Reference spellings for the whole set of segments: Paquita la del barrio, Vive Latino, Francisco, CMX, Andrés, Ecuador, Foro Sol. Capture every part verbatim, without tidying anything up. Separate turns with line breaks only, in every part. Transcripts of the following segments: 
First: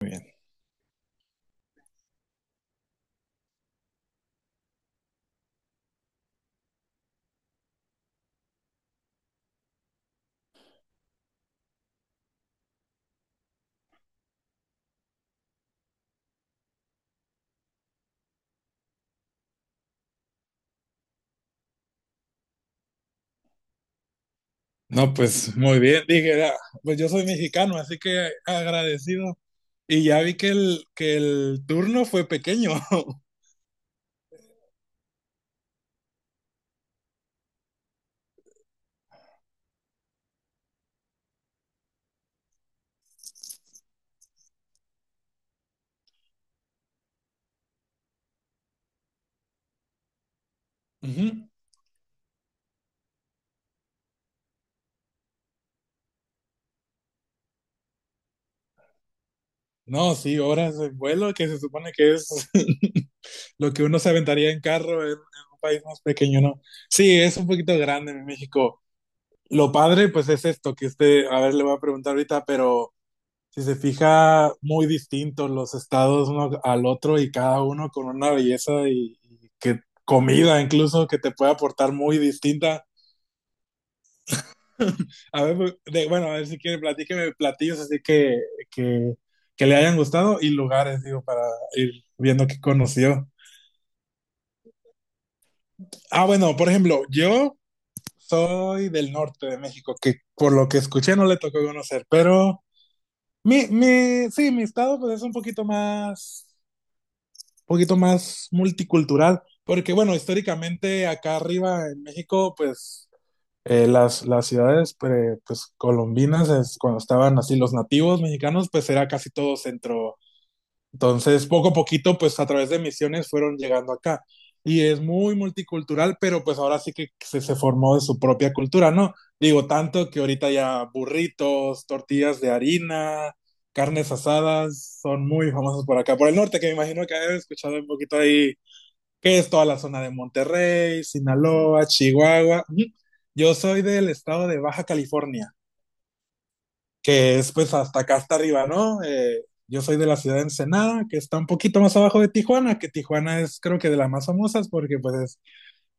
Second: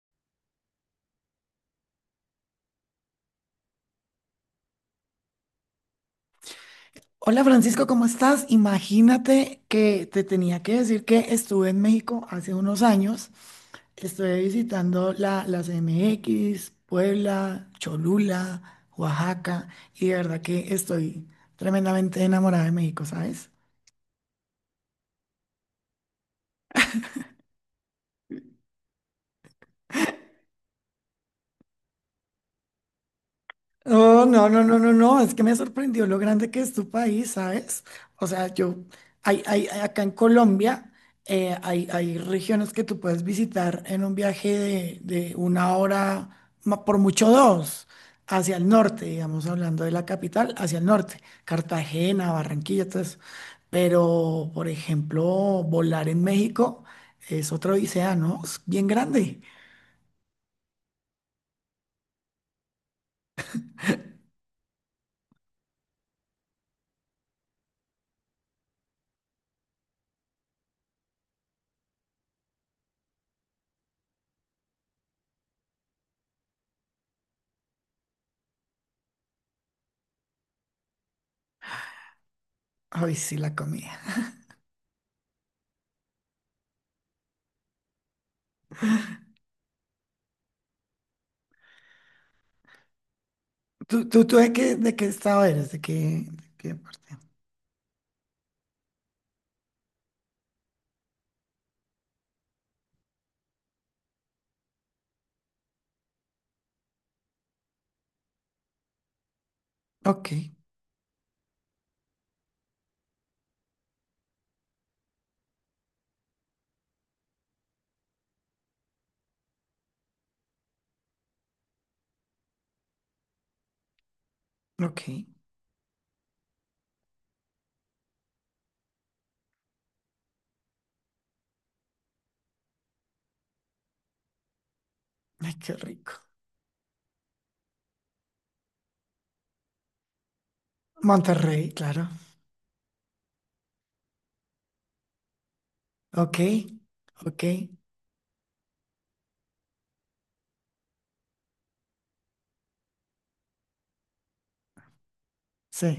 Muy bien.
Hola Francisco, ¿cómo estás? Imagínate que te tenía que decir que estuve en México hace unos años. Estuve visitando la, la C M X, Puebla, Cholula, Oaxaca y de verdad que estoy tremendamente enamorada de México, ¿sabes?
No, pues muy bien, dije, "Ah, pues yo soy mexicano, así que agradecido." Y ya vi que el, que el turno fue pequeño.
Oh, no, no, no, no, no, es que me sorprendió lo grande que es tu país, ¿sabes? O sea, yo, hay, hay, hay- acá en Colombia eh, hay, hay regiones que tú puedes visitar en un viaje de, de una hora, ma- por mucho dos, hacia el norte, digamos, hablando de la capital, hacia el norte,
Ujú.
Cartagena, Barranquilla, todo eso. Pero, por ejemplo, volar en México es otra odisea, ¿no? Es bien grande.
No, sí, horas de vuelo, que se supone que es lo que uno se aventaría en carro en, en un país más pequeño, ¿no? Sí, es un poquito grande en México. Lo padre pues es esto, que este, a ver, le voy a preguntar ahorita, pero si se fija, muy distintos los estados uno al otro y cada uno con una belleza y, y que comida incluso que te puede aportar muy distinta.
Ay, sí, la comida.
A ver, pues, de- bueno, a ver si quiere, platíqueme platillos así que, que, que le hayan gustado, y lugares, digo, para ir viendo qué conoció.
¿Tú, tú, tú de qué, de qué estado eres? ¿De qué,
Ah,
de
bueno, por
qué
ejemplo,
parte?
yo soy del norte de México, que por lo que escuché no le tocó conocer, pero mi, mi, sí, mi estado pues es un poquito más poquito más multicultural, porque bueno,
Ok,
históricamente acá arriba en México, pues eh, las, las ciudades pre- pues, colombinas, es, cuando estaban así los nativos mexicanos, pues era casi todo centro. Entonces, poco a poquito, pues a través de misiones fueron llegando acá. Y es
ok.
muy multicultural, pero pues ahora sí que se, se formó de su propia cultura, ¿no? Digo, tanto que ahorita ya burritos, tortillas de harina, carnes asadas son muy
Ay, qué
famosos por
rico.
acá, por el norte, que me imagino que he escuchado un poquito ahí, que es toda la zona de Monterrey,
Monterrey,
Sinaloa,
claro.
Chihuahua. Ujú. Yo soy del estado de Baja California,
Ok,
que
ok,
es pues hasta acá hasta arriba, ¿no? Eh, yo soy de la ciudad de Ensenada, que está un poquito más abajo de Tijuana, que Tijuana es creo que de las más famosas porque pues es,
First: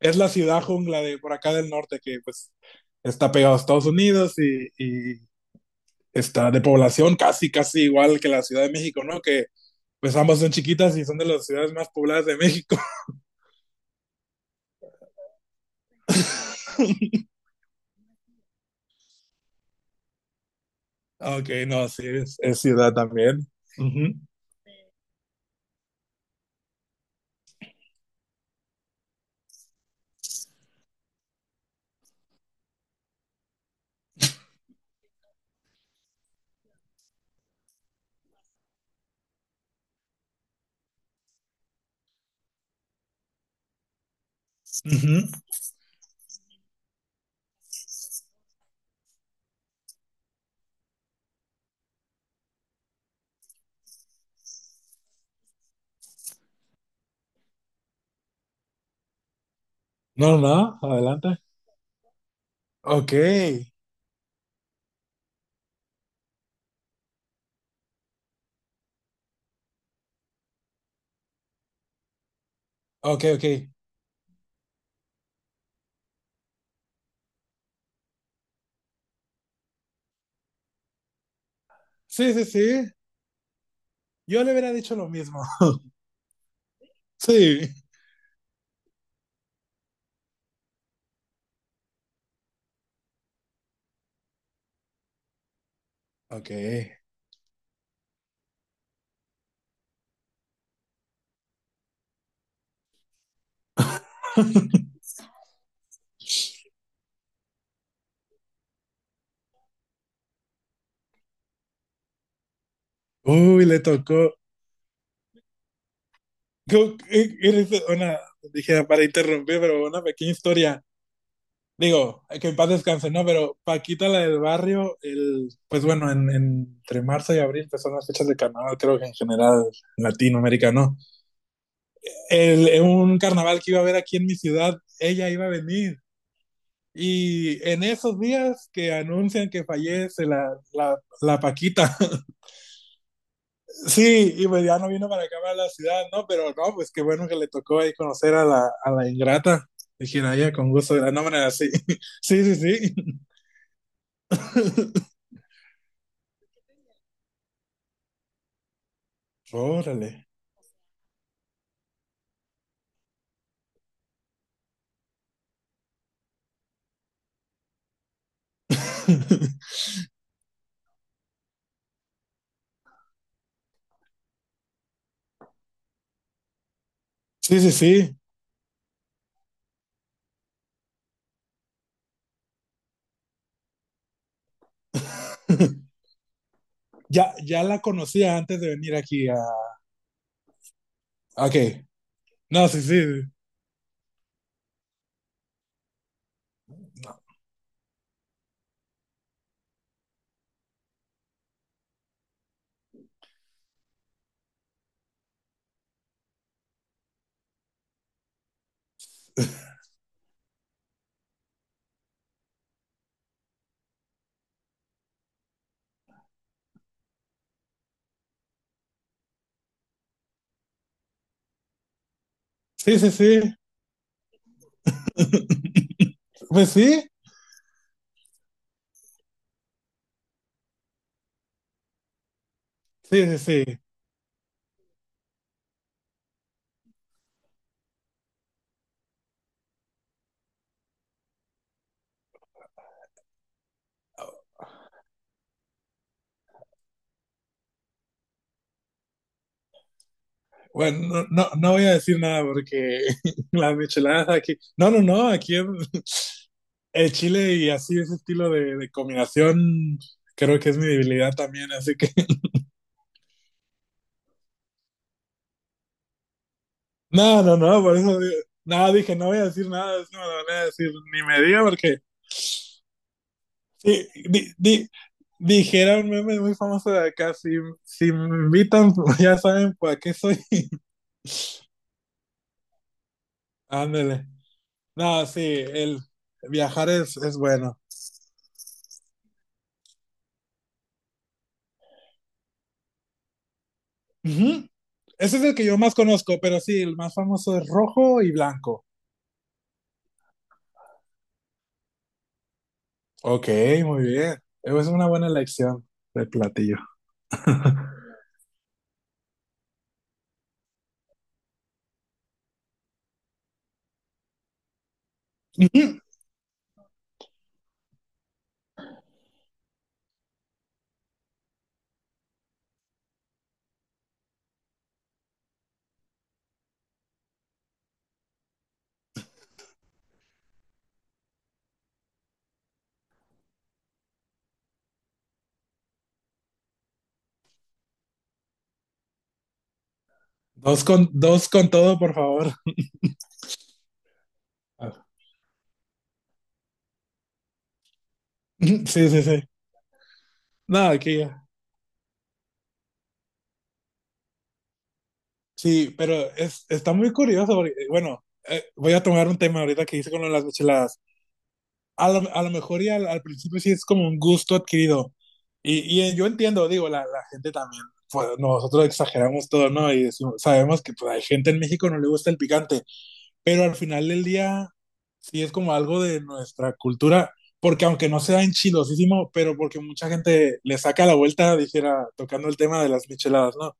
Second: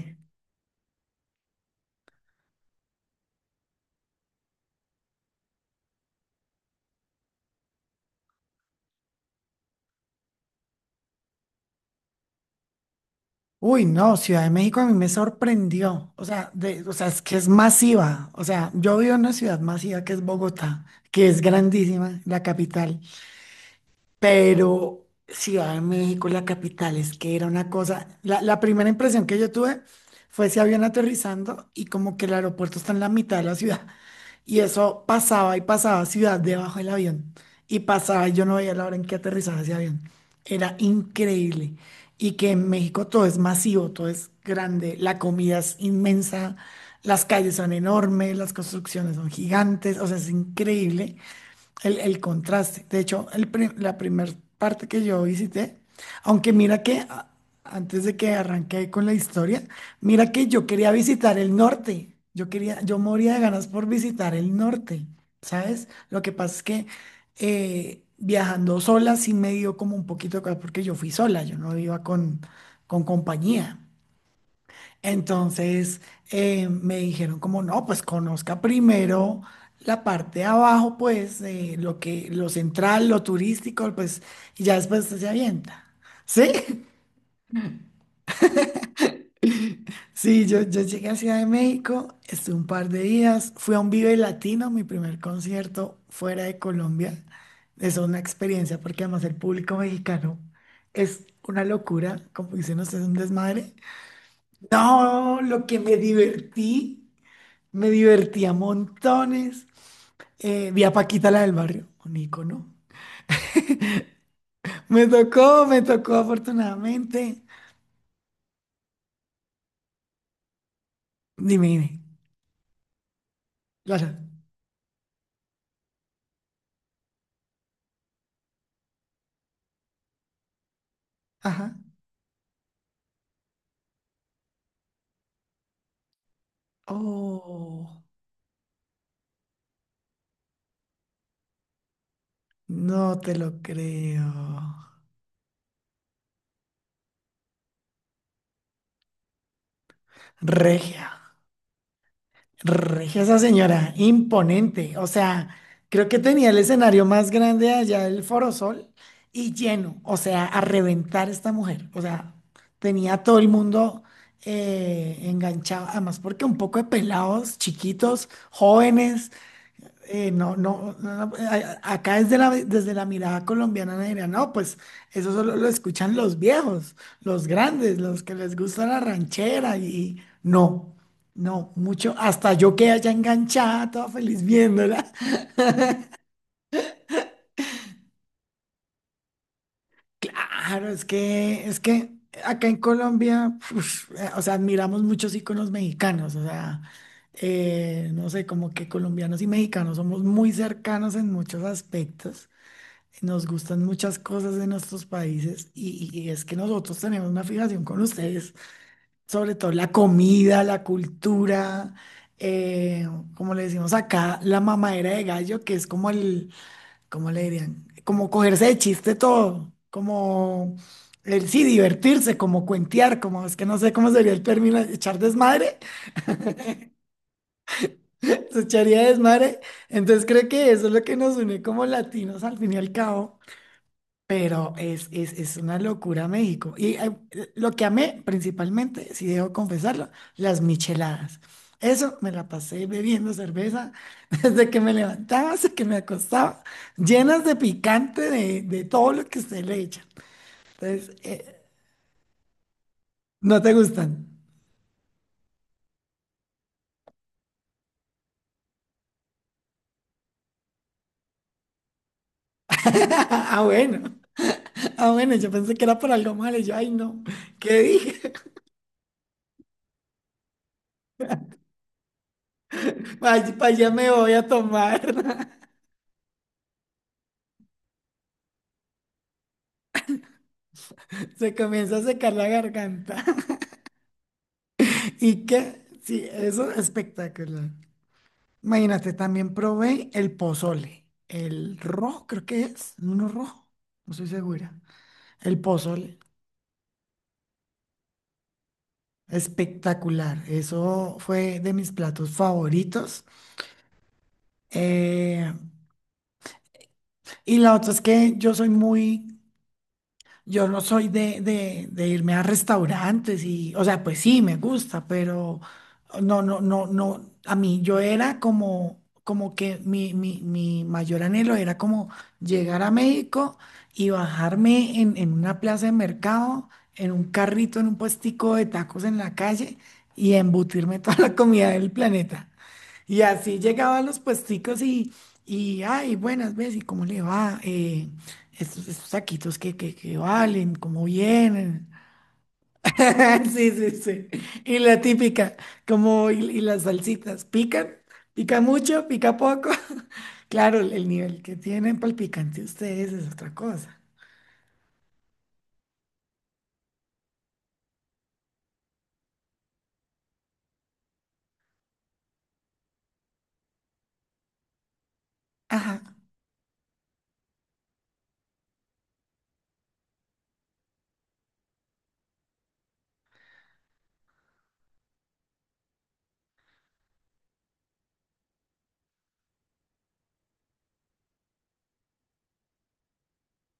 es la ciudad jungla de por acá del norte, que pues está pegado a Estados Unidos y, y está de población casi, casi igual que la Ciudad de México, ¿no? Que pues ambas son chiquitas y son de las ciudades más pobladas de México.
Uy, no, Ciudad de México a mí me sorprendió. O sea, de, o sea, es que es masiva. O sea, yo vivo en una ciudad masiva que es Bogotá, que es
Ok, no, sí,
grandísima,
es,
la
es ciudad
capital.
también. Ujú,
Pero Ciudad de México, la capital, es que era una cosa. La, la primera impresión que yo tuve fue ese avión aterrizando y como que el aeropuerto está en la mitad de la ciudad. Y eso pasaba y pasaba ciudad debajo del avión. Y pasaba y yo no veía la hora en que aterrizaba ese avión. Era increíble. Y que en México todo es masivo, todo es grande,
ujú.
la comida es inmensa, las calles son enormes, las construcciones son gigantes, o sea, es increíble el, el contraste. De hecho, el pri- la primera parte que yo visité, aunque mira que a- antes de que arranque con la historia, mira
No,
que yo
no,
quería visitar
adelante.
el norte. Yo quería, yo
Ok,
moría de ganas por visitar el norte, ¿sabes? Lo que pasa es que eh, viajando sola sí me dio como un poquito de cosa, porque yo fui sola, yo no iba con, con
ok, ok.
compañía. Entonces eh, me dijeron como, no, pues conozca primero la parte de abajo, pues eh, lo que,
Sí, sí,
lo
sí.
central, lo turístico, pues,
Yo le
y
hubiera
ya
dicho
después
lo
usted se
mismo.
avienta. ¿Sí?
Sí.
Sí, yo, yo llegué a Ciudad de México, estuve un par de días, fui a un Vive Latino, mi primer concierto fuera
Ok.
de Colombia. Es una experiencia porque además el público mexicano es una locura, como dicen ustedes, un desmadre. No, lo que me divertí. Me divertía montones. Eh, vi a Paquita la del barrio, un ícono.
Uy, le tocó.
Me tocó, me tocó afortunadamente.
Una, dije para interrumpir, pero una pequeña historia.
Dime, dime.
Digo, que en paz descanse, ¿no? Pero
Claro.
Paquita la del barrio, el, pues bueno, en, en- entre marzo y abril, pues son las fechas de carnaval, creo que en general latinoamericano.
Ajá.
El, en un carnaval que iba a haber aquí en mi ciudad, ella iba a venir. Y en
Oh,
esos días que anuncian que fallece la, la, la Paquita.
no te lo creo.
Sí, y pues ya no vino para acá, para la ciudad, ¿no? Pero no, pues qué bueno que le tocó ahí conocer a la, a la ingrata. De Jiraya, con gusto, de
Regia.
la no, manera, sí. Sí, sí, sí.
Regia esa señora, imponente. O sea, creo que tenía el escenario más grande allá del Foro Sol y lleno.
Órale.
O sea, a reventar esta mujer. O sea, tenía a todo el mundo eh, enganchado. Además, porque un poco de pelados, chiquitos, jóvenes eh, no, no, no, no, a- a- acá desde la, desde la mirada colombiana me dirán, no, pues eso solo lo escuchan los viejos, los
Sí, sí,
grandes,
sí.
los que les gusta la ranchera y no, no, mucho, hasta yo quedé allá enganchada, toda feliz viéndola.
Ya, ya la conocía antes de venir aquí a...
Claro, es
Ok.
que, es que acá
No,
en
sí, sí.
Colombia, uf, eh, o sea, admiramos muchos íconos mexicanos, o sea, eh, no sé, como que colombianos y mexicanos somos muy cercanos en muchos aspectos. Nos gustan muchas cosas de nuestros países y, y- y es que nosotros tenemos una fijación con ustedes, sobre todo la comida, la cultura, eh, como le decimos acá, la mamadera de gallo, que es como el, ¿cómo le dirían? Como cogerse de chiste todo, como el sí, divertirse, como
Sí, sí,
cuentear, como
sí.
es que no sé cómo sería el término, echar desmadre,
Pues sí.
se echaría desmadre. Entonces creo que eso es lo que nos une como latinos al fin y al
Sí, sí,
cabo.
sí.
Pero es, es, es una locura México. Y eh, lo que amé principalmente, si debo confesarlo, las micheladas. Eso me la pasé bebiendo cerveza desde que me levantaba hasta que me acostaba, llenas de picante de, de todo lo que usted le echa.
Bueno,
Entonces,
no, no,
eh,
no voy a decir nada porque
no te
las
gustan.
micheladas aquí... No, no, no, aquí es... El chile y así ese estilo de, de combinación creo que es mi debilidad también, así que
Ah, bueno. Ah, bueno, yo pensé que era por algo malo. Y yo, ay, no.
no, no,
¿Qué
no, por eso
dije?
di- nada, dije, no voy a decir nada, es que me lo van a decir, ni me diga porque
Para allá
sí,
me voy a
di- di-
tomar.
dijera un meme muy famoso de acá, si, si me invitan, ya saben para qué soy.
Se comienza a secar la garganta.
Ándale. No, sí,
Y que,
el
sí, eso es
viajar es, es
espectacular.
bueno.
Imagínate, también probé el pozole, el rojo, creo que es, uno rojo, no estoy
Ujú.
segura.
Ese es el
El
que yo más
pozole,
conozco, pero sí, el más famoso es rojo y blanco.
espectacular. Eso fue de mis platos favoritos.
Ok, muy bien. Es una buena
Eh,
elección de platillo.
y la otra es que yo soy muy. Yo no soy de, de, de irme a restaurantes y, o sea, pues sí, me gusta, pero no, no, no, no. A mí yo era como, como que mi, mi, mi mayor anhelo era como llegar a México y bajarme en, en una plaza de mercado, en un carrito, en un puestico de tacos en la calle y embutirme toda la comida del planeta. Y así llegaban los puesticos y, y ay, buenas ves, ¿y cómo le va? Eh, estos, estos taquitos que, que, que valen,
Dos
¿cómo
con, dos con
vienen?
todo, por favor.
Sí, sí, sí. Y
Ah,
la típica, como, y, y las salsitas, ¿pican? ¿Pica mucho?
sí, sí,
¿Pica
sí.
poco? Claro,
No,
el, el
aquí
nivel
ya.
que tienen para el picante ustedes es otra cosa.
Sí, pero es, está muy curioso porque, bueno, eh, voy a tomar un tema ahorita que hice con lo de las micheladas. A lo, a lo mejor y al, al principio sí es como un gusto adquirido. Y,
Ajá.
y, eh, yo entiendo, digo, la, la gente también, pues, nosotros exageramos todo, ¿no? Y decimos- sabemos que pues hay gente en México no le gusta el picante, pero al final del día sí es como algo de nuestra cultura, porque aunque no sea enchilosísimo, pero porque mucha gente le saca la vuelta, dijera, tocando el tema de las micheladas, ¿no?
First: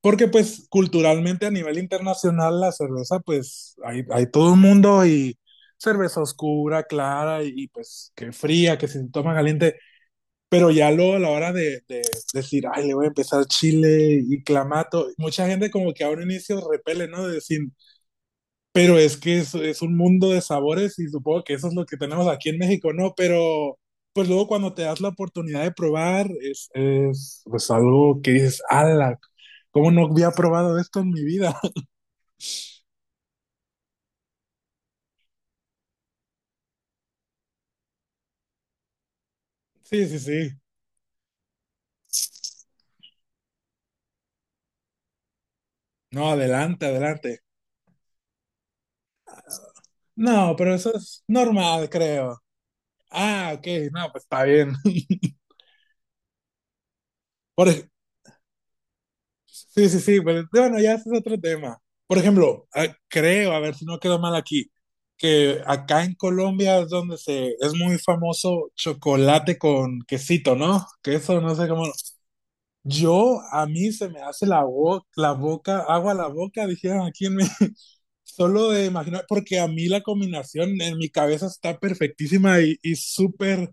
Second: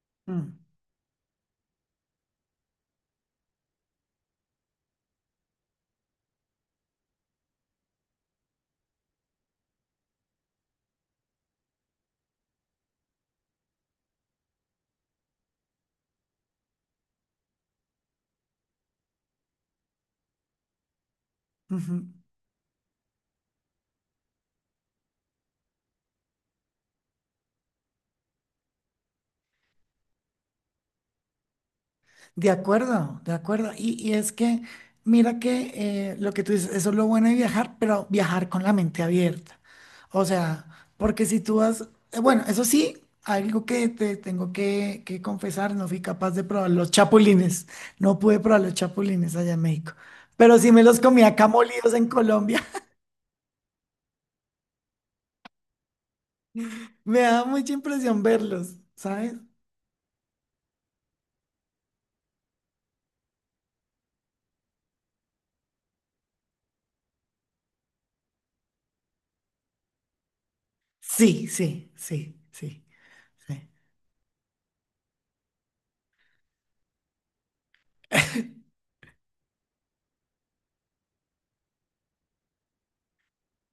Porque
Mm,
pues culturalmente a nivel internacional la cerveza, pues hay, hay todo el mundo y cerveza oscura, clara y, y, pues que fría, que se toma caliente, pero ya luego a la hora de, de decir, ay, le voy a empezar chile y clamato, mucha gente como que a un inicio repele, ¿no? De decir, pero es que es, es un mundo de sabores y supongo que eso es lo
ujú.
que tenemos aquí en México, ¿no? Pero pues luego cuando te das la oportunidad de probar, es, es pues algo que dices, ala, ¿cómo no había probado esto en mi vida?
De acuerdo, de acuerdo. Y, y es que, mira que eh, lo que tú dices, eso es lo bueno de viajar, pero viajar con la mente abierta.
Sí, sí,
O
sí.
sea, porque si tú vas, eh, bueno, eso sí, algo que te tengo que, que confesar, no fui
No,
capaz de probar
adelante,
los
adelante.
chapulines. No pude probar los chapulines allá en México,
No,
pero sí
pero
me
eso
los comí
es
acá
normal,
molidos en
creo.
Colombia.
Ah, ok, no, pues está bien.
Me da
Por
mucha
ej-
impresión verlos, ¿sabes?
Sí, sí, sí, pero bueno, ya ese es otro tema. Por ejemplo, ah, creo, a ver si no quedó mal aquí, que acá en Colombia es donde se es muy famoso chocolate con quesito, ¿no? Queso
Sí,
no sé cómo.
sí, sí, sí,
Yo a
sí.
mí se me hace la boca, la boca, agua a la boca, dijeron aquí en México. Solo de imaginar, porque a mí la combinación en mi cabeza está perfectísima y, y súper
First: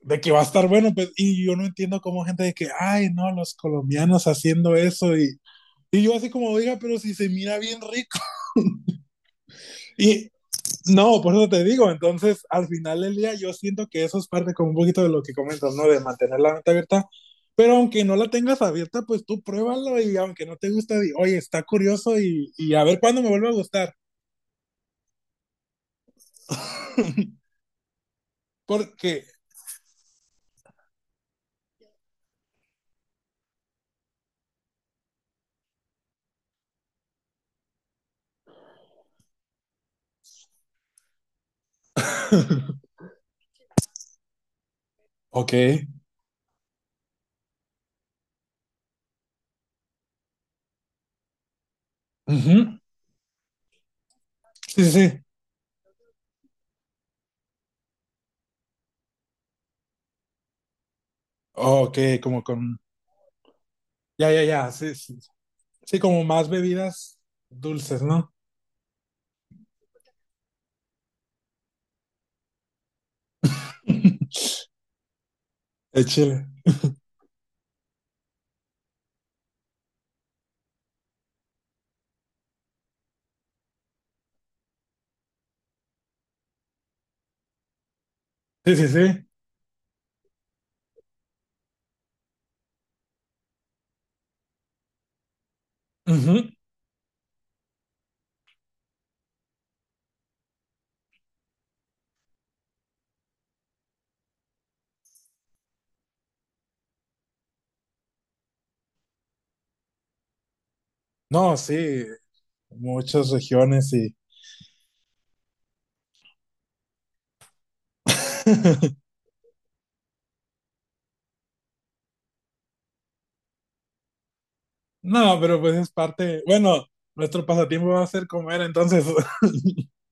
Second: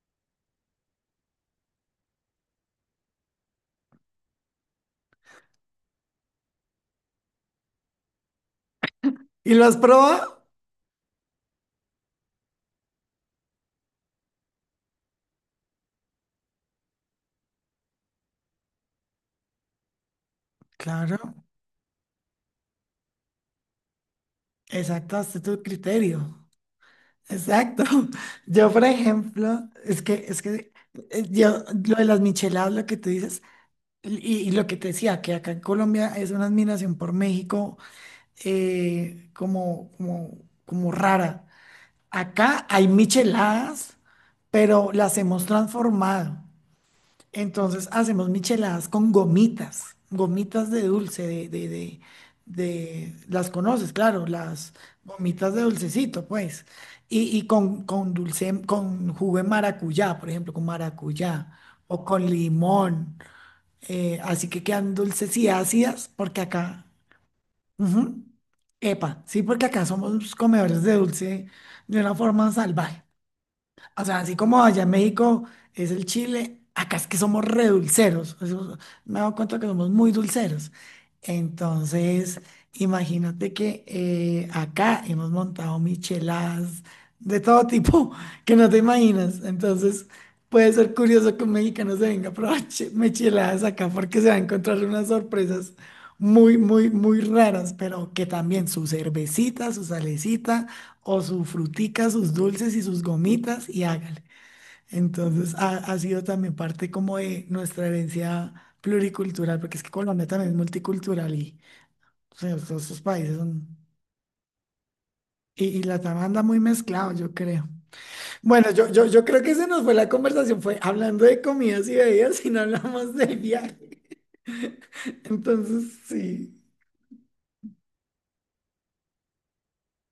de que va a estar bueno, pues, y yo no entiendo cómo gente de que, ay, no, los colombianos haciendo eso, y y yo así como, diga, pero si se mira bien rico.
¿Y lo has
Y
probado?
no, por eso te digo, entonces al final del día yo siento que eso es parte como un poquito de lo que comentas, ¿no? De mantener la mente abierta. Pero aunque no la tengas abierta, pues tú pruébalo y aunque no te gusta, di,
Claro,
oye, está curioso y, y a ver cuándo me vuelve a gustar.
exacto, hasta tu criterio. Exacto. Yo, por
Porque,
ejemplo, es que, es que eh, yo, lo de las micheladas, lo que tú dices, y, y lo que te decía, que acá en Colombia es una admiración por México eh, como, como, como rara. Acá hay micheladas, pero las hemos
ok,
transformado. Entonces hacemos micheladas con gomitas, gomitas de dulce, de, de, de,
ujú,
de- las conoces, claro, las
sí, sí, sí,
gomitas de dulcecito, pues. Y, y con, con dulce, con jugo de maracuyá, por ejemplo, con maracuyá
ok,
o con
como con,
limón. Eh,
ya, ya,
así que
ya,
quedan
sí, sí,
dulces y
sí,
ácidas,
como
porque
más
acá,
bebidas dulces,
ujú,
¿no?
epa, sí, porque acá somos comedores de dulce de una forma salvaje. O sea, así como allá en México es
De
el
chile.
chile, acá es que somos redulceros. Eso, me he dado cuenta que somos muy dulceros. Entonces, imagínate que eh, acá hemos montado micheladas de todo tipo que no
Sí,
te
sí, sí.
imaginas. Entonces, puede ser curioso que un mexicano se venga a probar che- micheladas acá porque se va a encontrar unas sorpresas
Ujú.
muy, muy, muy raras, pero que también su cervecita, su salecita o su frutica, sus dulces y sus gomitas y hágale. Entonces ha, ha sido también parte como de nuestra herencia pluricultural, porque es que Colombia también es multicultural
No,
y
sí,
o sea, todos esos
muchas
países son...
regiones y...
Y, y la tama anda muy mezclado, yo creo. Bueno, yo, yo, yo creo que se nos fue la conversación, fue hablando de comidas y bebidas y no hablamos del viaje.
No, pero pues es
Entonces,
parte...
sí.
Bueno, nuestro pasatiempo va a ser comer, entonces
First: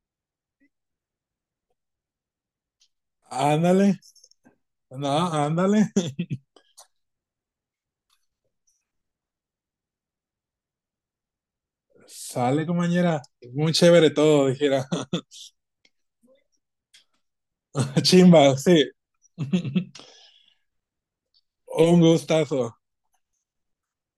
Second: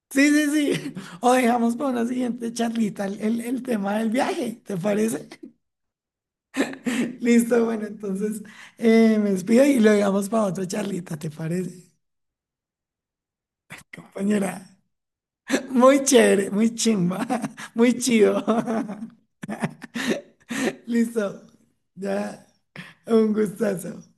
Sí, sí, sí. O dejamos para una siguiente charlita el, el el tema
ándale,
del viaje, ¿te
no,
parece?
ándale,
Listo, bueno, entonces eh, me despido y lo dejamos para otra charlita, ¿te parece,
sale compañera, muy chévere todo,
compañera?
dijera.
Muy chévere, muy chimba, muy chido.
Chimba, sí.
Listo,
Un
ya,
gustazo.
un gustazo.